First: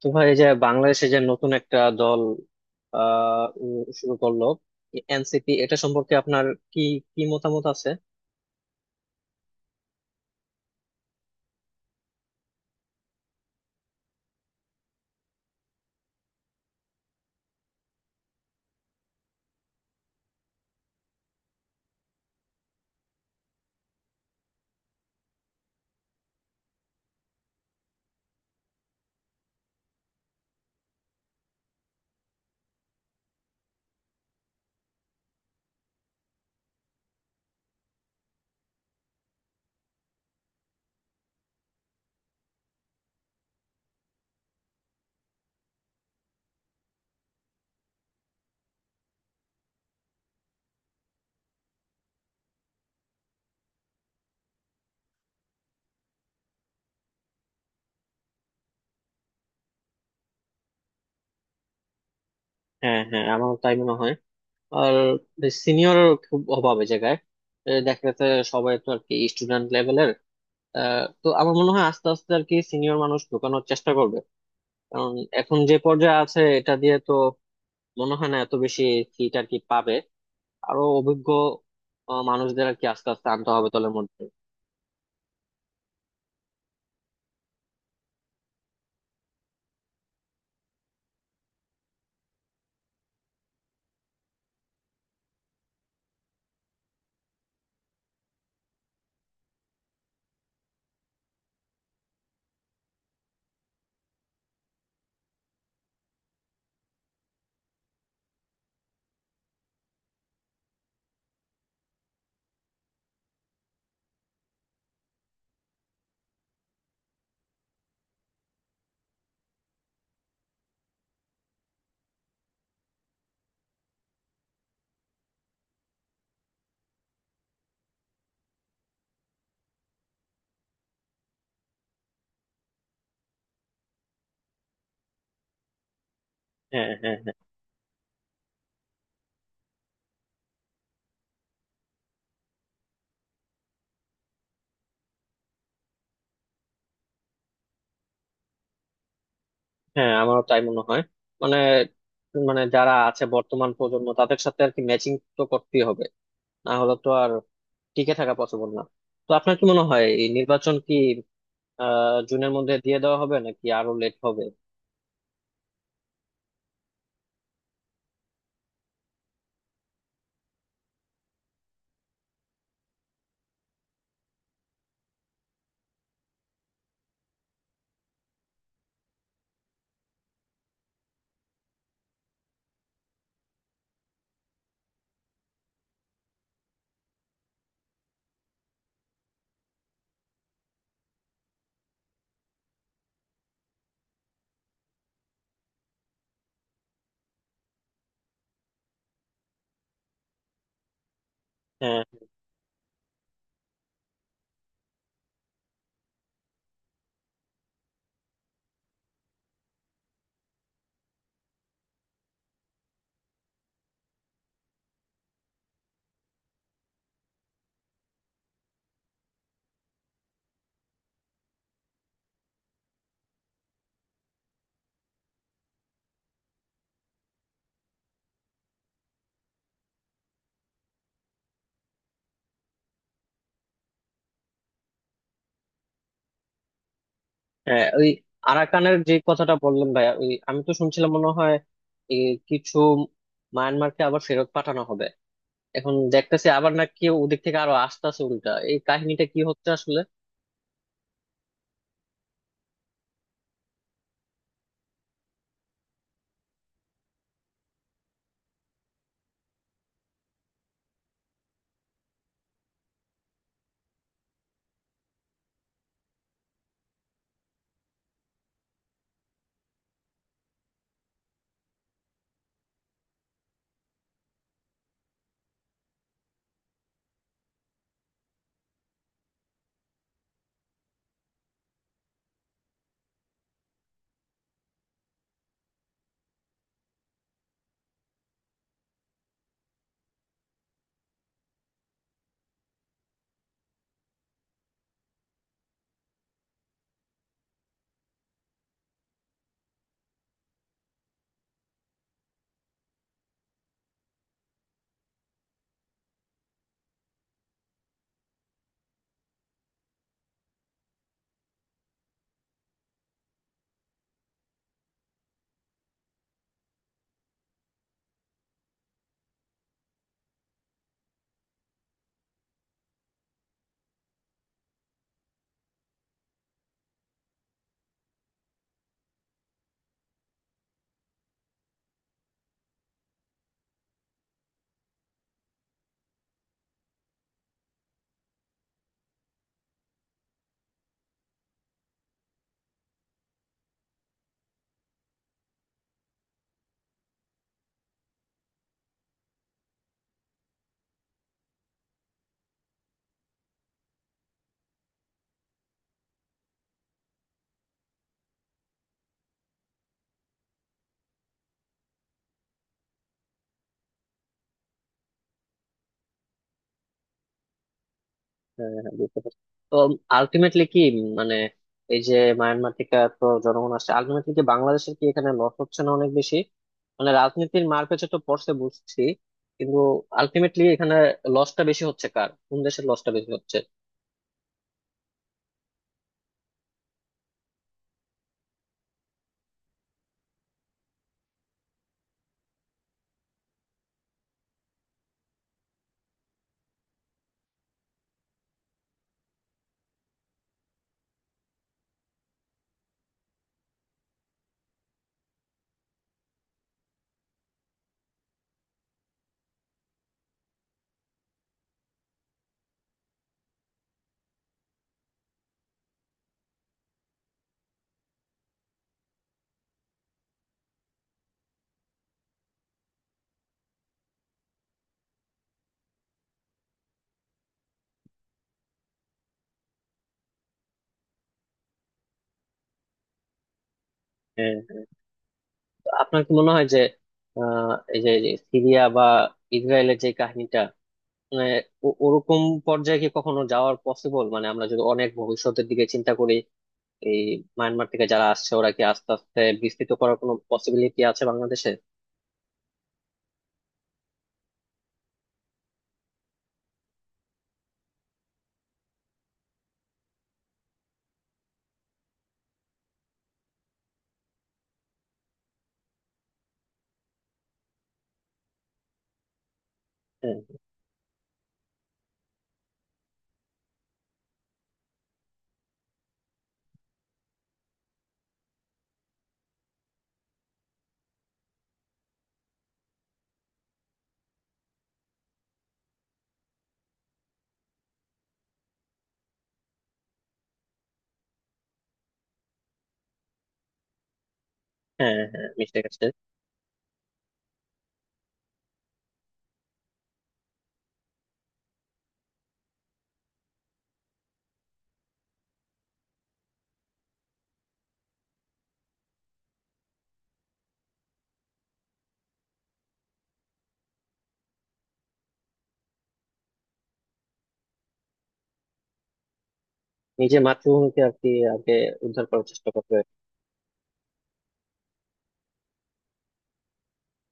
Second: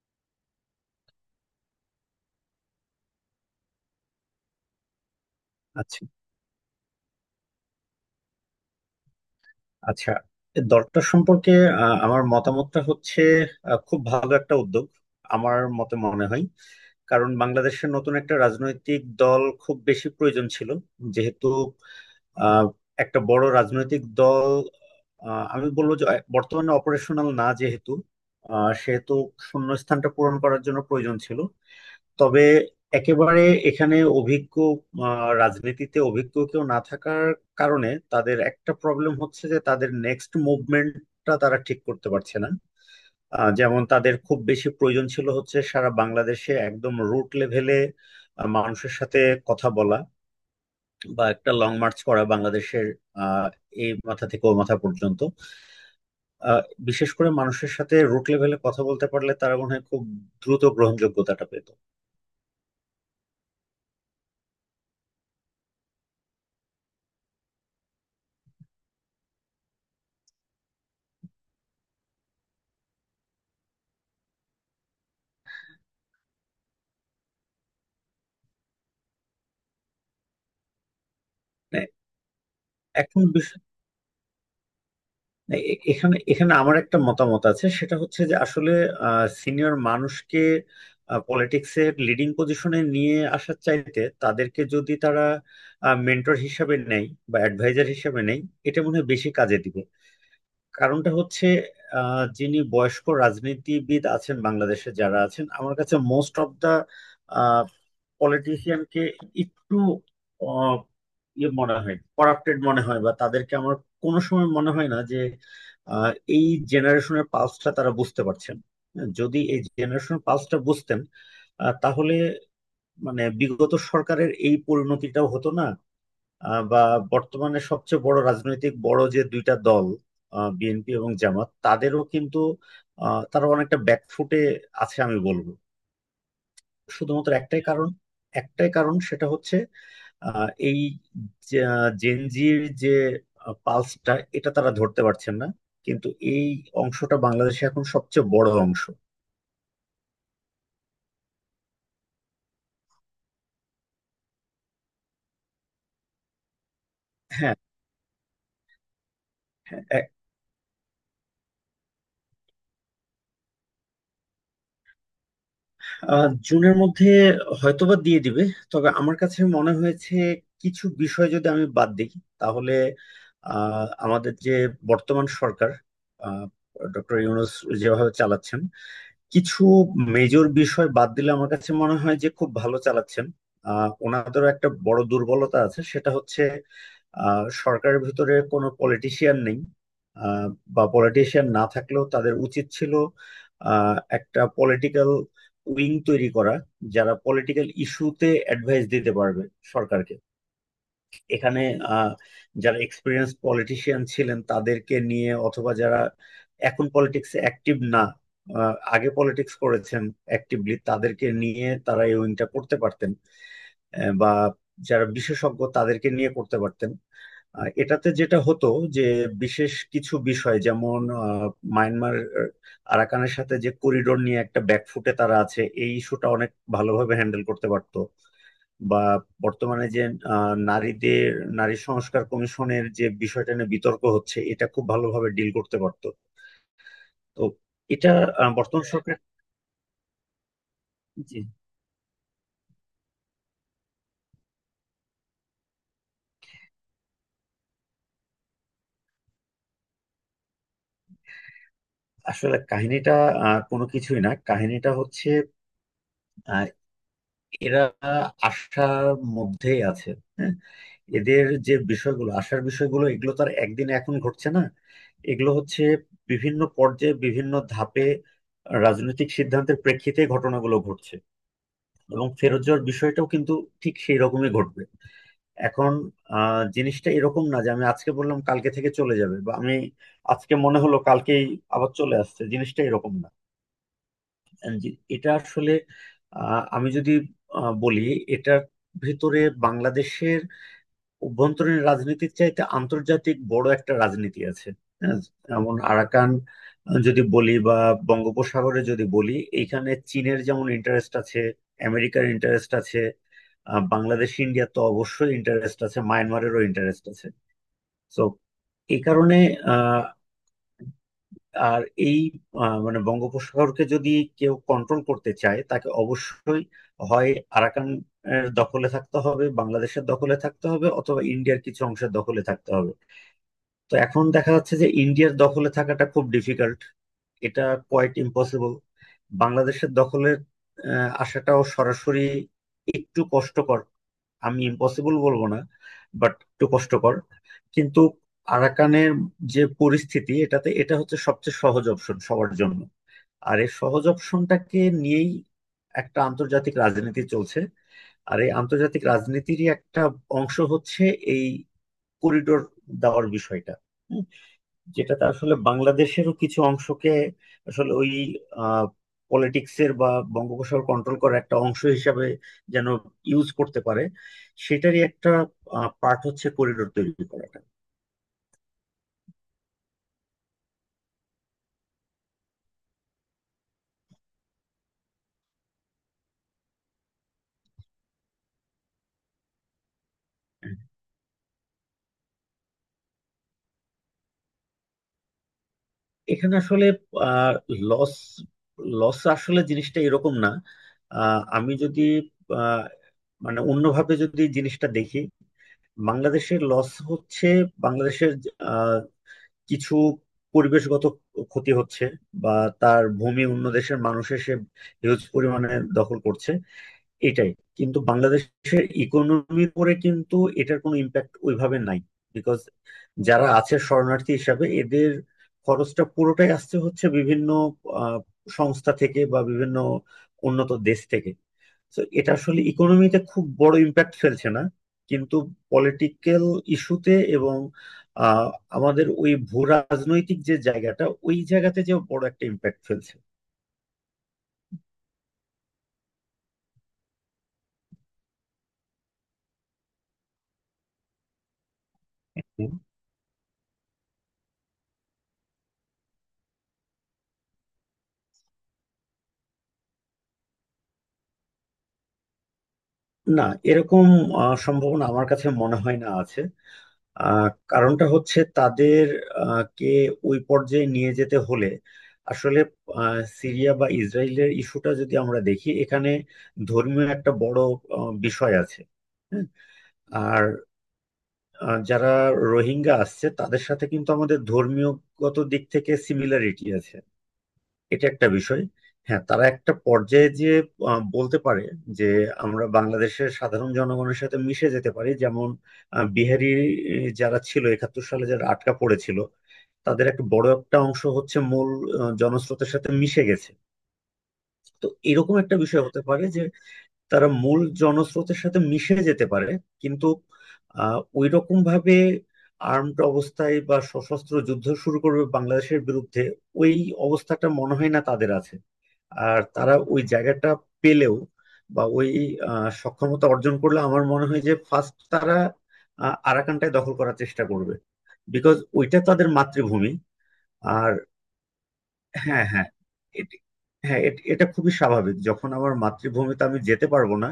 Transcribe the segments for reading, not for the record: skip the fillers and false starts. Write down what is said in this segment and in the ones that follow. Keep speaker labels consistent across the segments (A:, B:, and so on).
A: তো ভাই, এই যে বাংলাদেশে যে নতুন একটা দল শুরু করলো এনসিপি, এটা
B: আচ্ছা।
A: সম্পর্কে আপনার কি কি মতামত আছে?
B: আচ্ছা এই দলটা সম্পর্কে, আমার মতামতটা হচ্ছে খুব ভালো একটা উদ্যোগ আমার মতে মনে হয়। কারণ বাংলাদেশের নতুন একটা রাজনৈতিক দল খুব বেশি প্রয়োজন ছিল, যেহেতু আহ, একটা বড় রাজনৈতিক দল, আমি বলবো যে বর্তমানে অপারেশনাল না, যেহেতু সেহেতু শূন্যস্থানটা পূরণ করার জন্য প্রয়োজন ছিল। তবে একেবারে এখানে অভিজ্ঞ, রাজনীতিতে অভিজ্ঞ কেউ না থাকার কারণে তাদের একটা প্রবলেম হচ্ছে যে তাদের নেক্সট মুভমেন্টটা তারা ঠিক করতে পারছে না। যেমন তাদের খুব বেশি প্রয়োজন ছিল হচ্ছে সারা বাংলাদেশে একদম রুট লেভেলে মানুষের সাথে কথা বলা বা একটা লং মার্চ করা বাংলাদেশের আহ, এই মাথা থেকে ও মাথা পর্যন্ত। আহ, বিশেষ করে মানুষের সাথে রুট লেভেলে কথা বলতে পারলে তারা মনে হয় খুব দ্রুত গ্রহণযোগ্যতাটা পেত।
A: হ্যাঁ হ্যাঁ, আমার তাই মনে হয়। আর সিনিয়র খুব অভাব এই জায়গায় এ দেখা যাচ্ছে। সবাই তো আর কি স্টুডেন্ট লেভেলের। তো আমার মনে হয় আস্তে আস্তে আর কি সিনিয়র মানুষ ঢোকানোর চেষ্টা করবে। কারণ এখন যে পর্যায়ে আছে এটা দিয়ে তো মনে হয় না এত বেশি সিট আর কি পাবে। আরো অভিজ্ঞ
B: মানে
A: মানুষদের আর কি আস্তে
B: এখন
A: আস্তে আনতে হবে দলের মধ্যে।
B: না, এ- এখানে এখানে আমার একটা মতামত আছে, সেটা হচ্ছে যে আসলে সিনিয়র মানুষকে পলিটিক্সের লিডিং পজিশনে নিয়ে আসার চাইতে তাদেরকে যদি তারা মেন্টর হিসাবে নেয় বা অ্যাডভাইজার হিসাবে নেয়, এটা মনে হয় বেশি কাজে দিবে। কারণটা হচ্ছে, যিনি বয়স্ক রাজনীতিবিদ আছেন বাংলাদেশে, যারা আছেন, আমার কাছে মোস্ট অফ দা পলিটিশিয়ানকে একটু আহ, ইয়ে মনে হয়, করাপ্টেড মনে হয় বা তাদেরকে আমার কোনো সময় মনে হয় না যে আহ, এই জেনারেশনের পালসটা তারা বুঝতে পারছেন। হ্যাঁ, যদি এই জেনারেশনের পালসটা বুঝতেন, তাহলে মানে বিগত সরকারের এই পরিণতিটাও হতো না। বা বর্তমানে সবচেয়ে বড় রাজনৈতিক বড় যে দুইটা দল বিএনপি এবং জামাত, তাদেরও কিন্তু তারা অনেকটা ব্যাকফুটে আছে আমি বলবো।
A: হ্যাঁ হ্যাঁ,
B: শুধুমাত্র একটাই কারণ, একটাই কারণ, সেটা হচ্ছে এই জেনজির যে পালসটা, এটা তারা ধরতে পারছেন না। কিন্তু এই অংশটা বাংলাদেশে এখন সবচেয়ে বড় অংশ।
A: হ্যাঁ আমারও তাই মনে হয়। মানে মানে যারা আছে বর্তমান প্রজন্ম, তাদের সাথে আর কি ম্যাচিং তো করতেই হবে। না হলে তো আর
B: হ্যাঁ
A: টিকে থাকা পসিবল না। তো আপনার কি মনে
B: হ্যাঁ।
A: হয়, এই নির্বাচন কি আহ জুনের মধ্যে দিয়ে দেওয়া হবে নাকি আরো লেট হবে?
B: জুনের মধ্যে হয়তোবা দিয়ে দিবে। তবে আমার কাছে মনে হয়েছে কিছু বিষয় যদি আমি বাদ দিই, তাহলে আমাদের যে বর্তমান সরকার, ডক্টর ইউনূস যেভাবে চালাচ্ছেন, কিছু মেজর বিষয় বাদ দিলে আমার কাছে মনে হয় যে খুব ভালো চালাচ্ছেন। ওনাদেরও একটা বড় দুর্বলতা আছে, সেটা হচ্ছে সরকারের ভিতরে কোনো পলিটিশিয়ান নেই। আহ, বা পলিটিশিয়ান না থাকলেও তাদের উচিত ছিল একটা পলিটিক্যাল উইং তৈরি করা, যারা পলিটিক্যাল ইস্যুতে অ্যাডভাইস দিতে পারবে সরকারকে। এখানে
A: হ্যাঁ
B: আহ, যারা এক্সপিরিয়েন্স পলিটিশিয়ান ছিলেন তাদেরকে নিয়ে, অথবা যারা এখন পলিটিক্সে অ্যাক্টিভ না, আগে পলিটিক্স করেছেন অ্যাক্টিভলি, তাদেরকে নিয়ে তারা এই উইংটা করতে পারতেন। বা যারা বিশেষজ্ঞ তাদেরকে নিয়ে করতে পারতেন। এটাতে যেটা হতো যে বিশেষ কিছু বিষয়, যেমন মায়ানমার, আরাকানের সাথে যে করিডোর নিয়ে একটা ব্যাকফুটে তারা আছে, এই ইস্যুটা অনেক ভালোভাবে হ্যান্ডেল করতে পারতো। বা বর্তমানে যে আহ, নারীদের নারী সংস্কার কমিশনের যে বিষয়টা নিয়ে বিতর্ক হচ্ছে, এটা খুব ভালোভাবে ডিল করতে পারতো। তো
A: হ্যাঁ, ওই
B: এটা বর্তমান
A: আরাকানের যে
B: সরকার।
A: কথাটা বললেন ভাইয়া, ওই আমি তো শুনছিলাম মনে
B: জি,
A: হয় এই কিছু মায়ানমারকে আবার ফেরত পাঠানো হবে। এখন দেখতেছি আবার নাকি ওদিক থেকে আরো আসতেছে উল্টা, এই কাহিনীটা কি হচ্ছে আসলে?
B: আসলে কাহিনীটা কোনো কিছুই না, কাহিনীটা হচ্ছে আহ, এরা আশার মধ্যেই আছে। হ্যাঁ, এদের যে বিষয়গুলো, আশার বিষয়গুলো এগুলো তো আর একদিনে এখন ঘটছে না। এগুলো হচ্ছে বিভিন্ন পর্যায়ে বিভিন্ন ধাপে রাজনৈতিক সিদ্ধান্তের প্রেক্ষিতে ঘটনাগুলো ঘটছে। এবং ফেরত যাওয়ার বিষয়টাও কিন্তু ঠিক সেই রকমই ঘটবে। এখন জিনিসটা এরকম না যে আমি আজকে বললাম কালকে থেকে চলে যাবে, বা আমি আজকে মনে হলো কালকেই আবার চলে আসছে, জিনিসটা এরকম না। এটা আসলে আমি যদি বলি, এটার ভেতরে বাংলাদেশের অভ্যন্তরীণ রাজনীতির চাইতে আন্তর্জাতিক বড় একটা রাজনীতি আছে। হ্যাঁ, যেমন আরাকান যদি বলি বা বঙ্গোপসাগরে যদি বলি, এইখানে চীনের যেমন ইন্টারেস্ট আছে, আমেরিকার ইন্টারেস্ট আছে, বাংলাদেশ ইন্ডিয়ার তো অবশ্যই ইন্টারেস্ট আছে, মায়ানমারেরও ইন্টারেস্ট আছে। তো এই কারণে আহ আর এই মানে বঙ্গোপসাগরকে যদি কেউ কন্ট্রোল করতে চায়, তাকে অবশ্যই হয় আরাকান এর দখলে থাকতে হবে, বাংলাদেশের দখলে থাকতে হবে, অথবা ইন্ডিয়ার কিছু অংশের দখলে থাকতে হবে। তো এখন দেখা যাচ্ছে যে ইন্ডিয়ার দখলে থাকাটা খুব ডিফিকাল্ট, এটা কোয়াইট ইম্পসিবল। বাংলাদেশের দখলে আসাটাও সরাসরি একটু কষ্টকর। আমি ইম্পসিবল বলবো না, বাট একটু কষ্টকর। কিন্তু আরাকানের যে পরিস্থিতি, এটাতে এটা হচ্ছে সবচেয়ে সহজ অপশন সবার জন্য। আর এই সহজ অপশনটাকে নিয়েই একটা আন্তর্জাতিক রাজনীতি চলছে। আর এই আন্তর্জাতিক রাজনীতিরই একটা অংশ হচ্ছে এই করিডোর দেওয়ার বিষয়টা, যেটাতে আসলে বাংলাদেশেরও কিছু অংশকে, আসলে ওই পলিটিক্সের বা বঙ্গোপসাগর কন্ট্রোল করার একটা অংশ হিসাবে যেন ইউজ করতে পারে, সেটারই একটা পার্ট হচ্ছে করিডোর তৈরি করাটা।
A: হ্যাঁ হ্যাঁ, বুঝতে পারছি। তো আলটিমেটলি কি মানে এই যে মায়ানমার থেকে তো জনগণ আসছে, আলটিমেটলি কি বাংলাদেশের কি এখানে লস হচ্ছে না অনেক বেশি? মানে রাজনীতির মারপ্যাচে তো পড়ছে বুঝছি, কিন্তু আলটিমেটলি এখানে লসটা বেশি হচ্ছে কার, কোন দেশের লসটা বেশি হচ্ছে?
B: এখানে আসলে লস লস আসলে জিনিসটা এরকম না। আহ, আমি যদি আহ, মানে অন্যভাবে যদি জিনিসটা দেখি, বাংলাদেশের লস হচ্ছে বাংলাদেশের কিছু পরিবেশগত ক্ষতি হচ্ছে, বা তার ভূমি অন্য দেশের মানুষের সে হিউজ পরিমাণে দখল করছে, এটাই। কিন্তু বাংলাদেশের ইকোনমির উপরে কিন্তু এটার কোনো ইম্প্যাক্ট ওইভাবে নাই। বিকজ যারা আছে শরণার্থী হিসাবে, এদের খরচটা পুরোটাই আসছে হচ্ছে বিভিন্ন আহ, সংস্থা থেকে বা বিভিন্ন উন্নত দেশ থেকে। তো এটা আসলে ইকোনমিতে খুব বড় ইম্প্যাক্ট ফেলছে না। কিন্তু পলিটিক্যাল ইস্যুতে এবং আহ, আমাদের ওই ভূ রাজনৈতিক যে জায়গাটা, ওই জায়গাতে যে বড় একটা ইম্প্যাক্ট ফেলছে।
A: হ্যাঁ হ্যাঁ। তো আপনার কি মনে হয় যে আহ এই যে যে সিরিয়া বা ইসরায়েলের যে কাহিনীটা, মানে ওরকম
B: হুম।
A: পর্যায়ে কি কখনো যাওয়ার পসিবল? মানে আমরা যদি অনেক ভবিষ্যতের দিকে চিন্তা করি, এই মায়ানমার থেকে যারা আসছে ওরা কি আস্তে আস্তে বিস্তৃত করার কোনো পসিবিলিটি আছে বাংলাদেশে?
B: না, এরকম সম্ভাবনা আমার কাছে মনে হয় না আছে। কারণটা হচ্ছে তাদের কে ওই পর্যায়ে নিয়ে যেতে হলে আসলে, সিরিয়া বা ইসরায়েলের ইস্যুটা যদি আমরা দেখি, এখানে ধর্মীয় একটা বড় বিষয় আছে। হ্যাঁ।
A: হ্যাঁ
B: আর যারা রোহিঙ্গা আসছে তাদের সাথে কিন্তু আমাদের ধর্মীয়গত দিক থেকে সিমিলারিটি আছে, এটা একটা বিষয়। হ্যাঁ, তারা একটা পর্যায়ে যে বলতে পারে যে আমরা বাংলাদেশের সাধারণ জনগণের সাথে মিশে যেতে পারি, যেমন বিহারি যারা ছিল একাত্তর সালে, যারা আটকা পড়েছিল, তাদের একটা বড় একটা অংশ হচ্ছে মূল জনস্রোতের সাথে মিশে গেছে। তো
A: হ্যাঁ,
B: এরকম
A: হ্যাঁ
B: একটা
A: মিশে
B: বিষয় হতে
A: গেছে।
B: পারে যে তারা মূল জনস্রোতের সাথে মিশে যেতে পারে। কিন্তু ওই রকম ভাবে আর্মড অবস্থায় বা সশস্ত্র যুদ্ধ শুরু করবে বাংলাদেশের বিরুদ্ধে, ওই অবস্থাটা মনে হয় না তাদের আছে। আর তারা ওই জায়গাটা পেলেও, বা ওই সক্ষমতা অর্জন করলে, আমার মনে হয় যে ফার্স্ট তারা আরাকানটায় দখল করার চেষ্টা করবে, বিকজ ওইটা তাদের মাতৃভূমি।
A: নিজের
B: আর
A: মাতৃভূমিকে আর কি আগে উদ্ধার
B: হ্যাঁ,
A: করার
B: হ্যাঁ।
A: চেষ্টা করবে।
B: এটি- হ্যাঁ, এটা খুবই স্বাভাবিক, যখন আমার মাতৃভূমিতে আমি যেতে পারবো না,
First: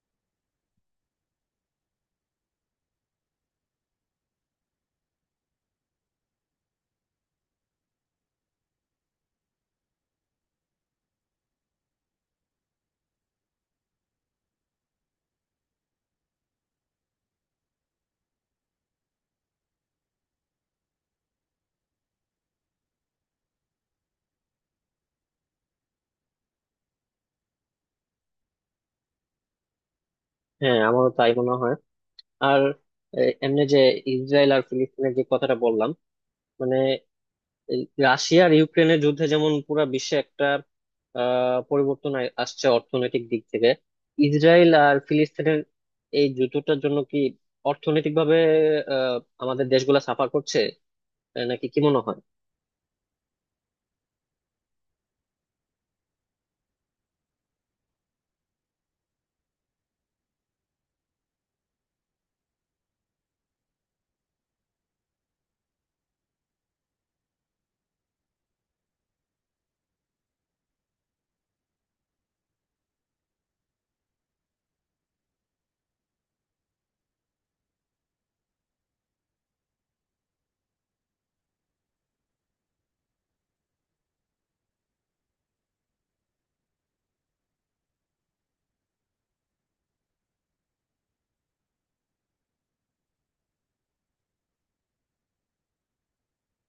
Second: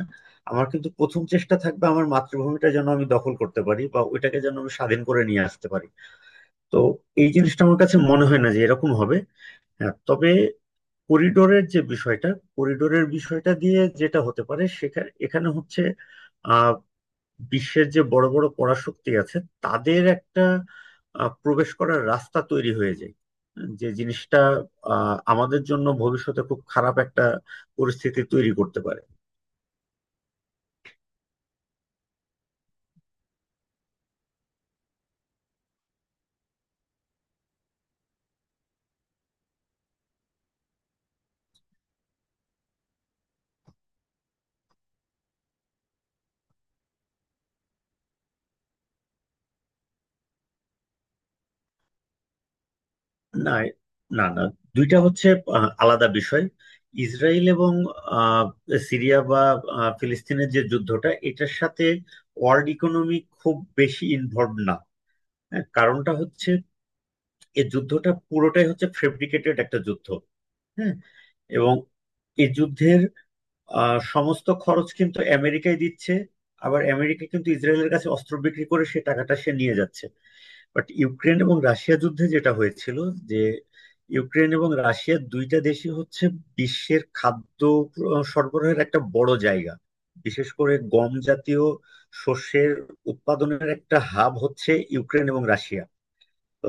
B: আমার কিন্তু প্রথম চেষ্টা থাকবে আমার মাতৃভূমিটা যেন আমি দখল করতে পারি, বা ওইটাকে যেন আমি স্বাধীন করে নিয়ে আসতে পারি। তো এই জিনিসটা আমার কাছে মনে হয় না যে এরকম হবে। হ্যাঁ, তবে করিডোরের যে বিষয়টা, করিডোরের বিষয়টা দিয়ে যেটা হতে পারে, সেখানে এখানে হচ্ছে বিশ্বের যে বড় বড় পরাশক্তি আছে, তাদের একটা প্রবেশ করার রাস্তা তৈরি হয়ে যায়, যে জিনিসটা আমাদের জন্য ভবিষ্যতে খুব খারাপ একটা পরিস্থিতি তৈরি করতে পারে।
A: হ্যাঁ আমারও তাই মনে হয়। আর এ, এমনি যে ইসরায়েল আর ফিলিস্তিনের যে কথাটা বললাম, মানে এই রাশিয়া আর ইউক্রেনের যুদ্ধে যেমন পুরো বিশ্বে একটা আহ পরিবর্তন আসছে অর্থনৈতিক দিক থেকে, ইসরায়েল আর ফিলিস্তিনের এই যুদ্ধটার জন্য কি অর্থনৈতিক ভাবে আহ আমাদের দেশগুলা সাফার করছে আহ, নাকি কি মনে হয়?
B: না, না, না, দুইটা হচ্ছে আলাদা বিষয়। ইসরায়েল এবং আহ, সিরিয়া বা ফিলিস্তিনের যে যুদ্ধটা, এটার সাথে ওয়ার্ল্ড ইকোনমি খুব বেশি ইনভলভ না। হ্যাঁ, কারণটা হচ্ছে এই যুদ্ধটা পুরোটাই হচ্ছে ফেব্রিকেটেড একটা যুদ্ধ। হ্যাঁ। এবং এই যুদ্ধের সমস্ত খরচ কিন্তু আমেরিকায় দিচ্ছে, আবার আমেরিকা কিন্তু ইসরায়েলের কাছে অস্ত্র বিক্রি করে সে টাকাটা সে নিয়ে যাচ্ছে। বাট ইউক্রেন এবং রাশিয়া যুদ্ধে যেটা হয়েছিল যে ইউক্রেন এবং রাশিয়া দুইটা দেশই হচ্ছে বিশ্বের খাদ্য সরবরাহের একটা বড় জায়গা। বিশেষ করে গম জাতীয় শস্যের উৎপাদনের একটা হাব হচ্ছে ইউক্রেন এবং রাশিয়া। তো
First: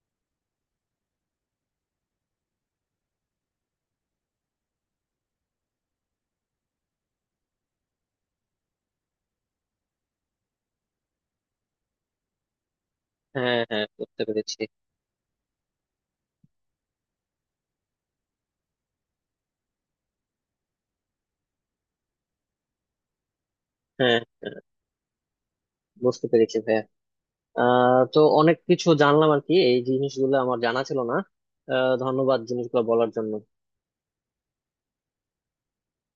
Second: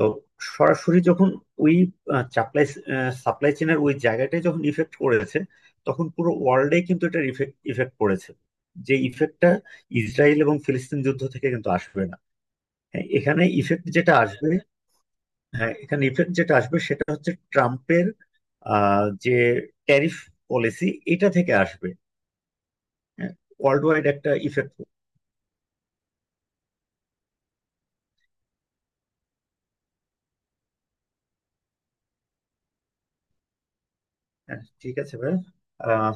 B: সরাসরি যখন ওই সাপ্লাই সাপ্লাই চেনের ওই জায়গাটায় যখন ইফেক্ট করেছে, তখন পুরো ওয়ার্ল্ডে কিন্তু এটা ইফেক্ট ইফেক্ট পড়েছে। যে ইফেক্টটা ইসরায়েল এবং ফিলিস্তিন যুদ্ধ থেকে কিন্তু আসবে না। হ্যাঁ এখানে
A: হ্যাঁ হ্যাঁ,
B: ইফেক্ট যেটা
A: বুঝতে
B: আসবে
A: পেরেছি।
B: হ্যাঁ, এখানে ইফেক্ট যেটা আসবে সেটা হচ্ছে ট্রাম্পের যে ট্যারিফ পলিসি, এটা থেকে আসবে। হ্যাঁ, ওয়ার্ল্ড ওয়াইড
A: হ্যাঁ
B: একটা
A: হ্যাঁ,
B: ইফেক্ট।
A: বুঝতে পেরেছি ভাইয়া। আহ তো অনেক কিছু জানলাম আর কি, এই জিনিসগুলো আমার জানা ছিল না। আহ ধন্যবাদ জিনিসগুলো বলার জন্য।
B: হ্যাঁ, ঠিক আছে ভাই। আহ,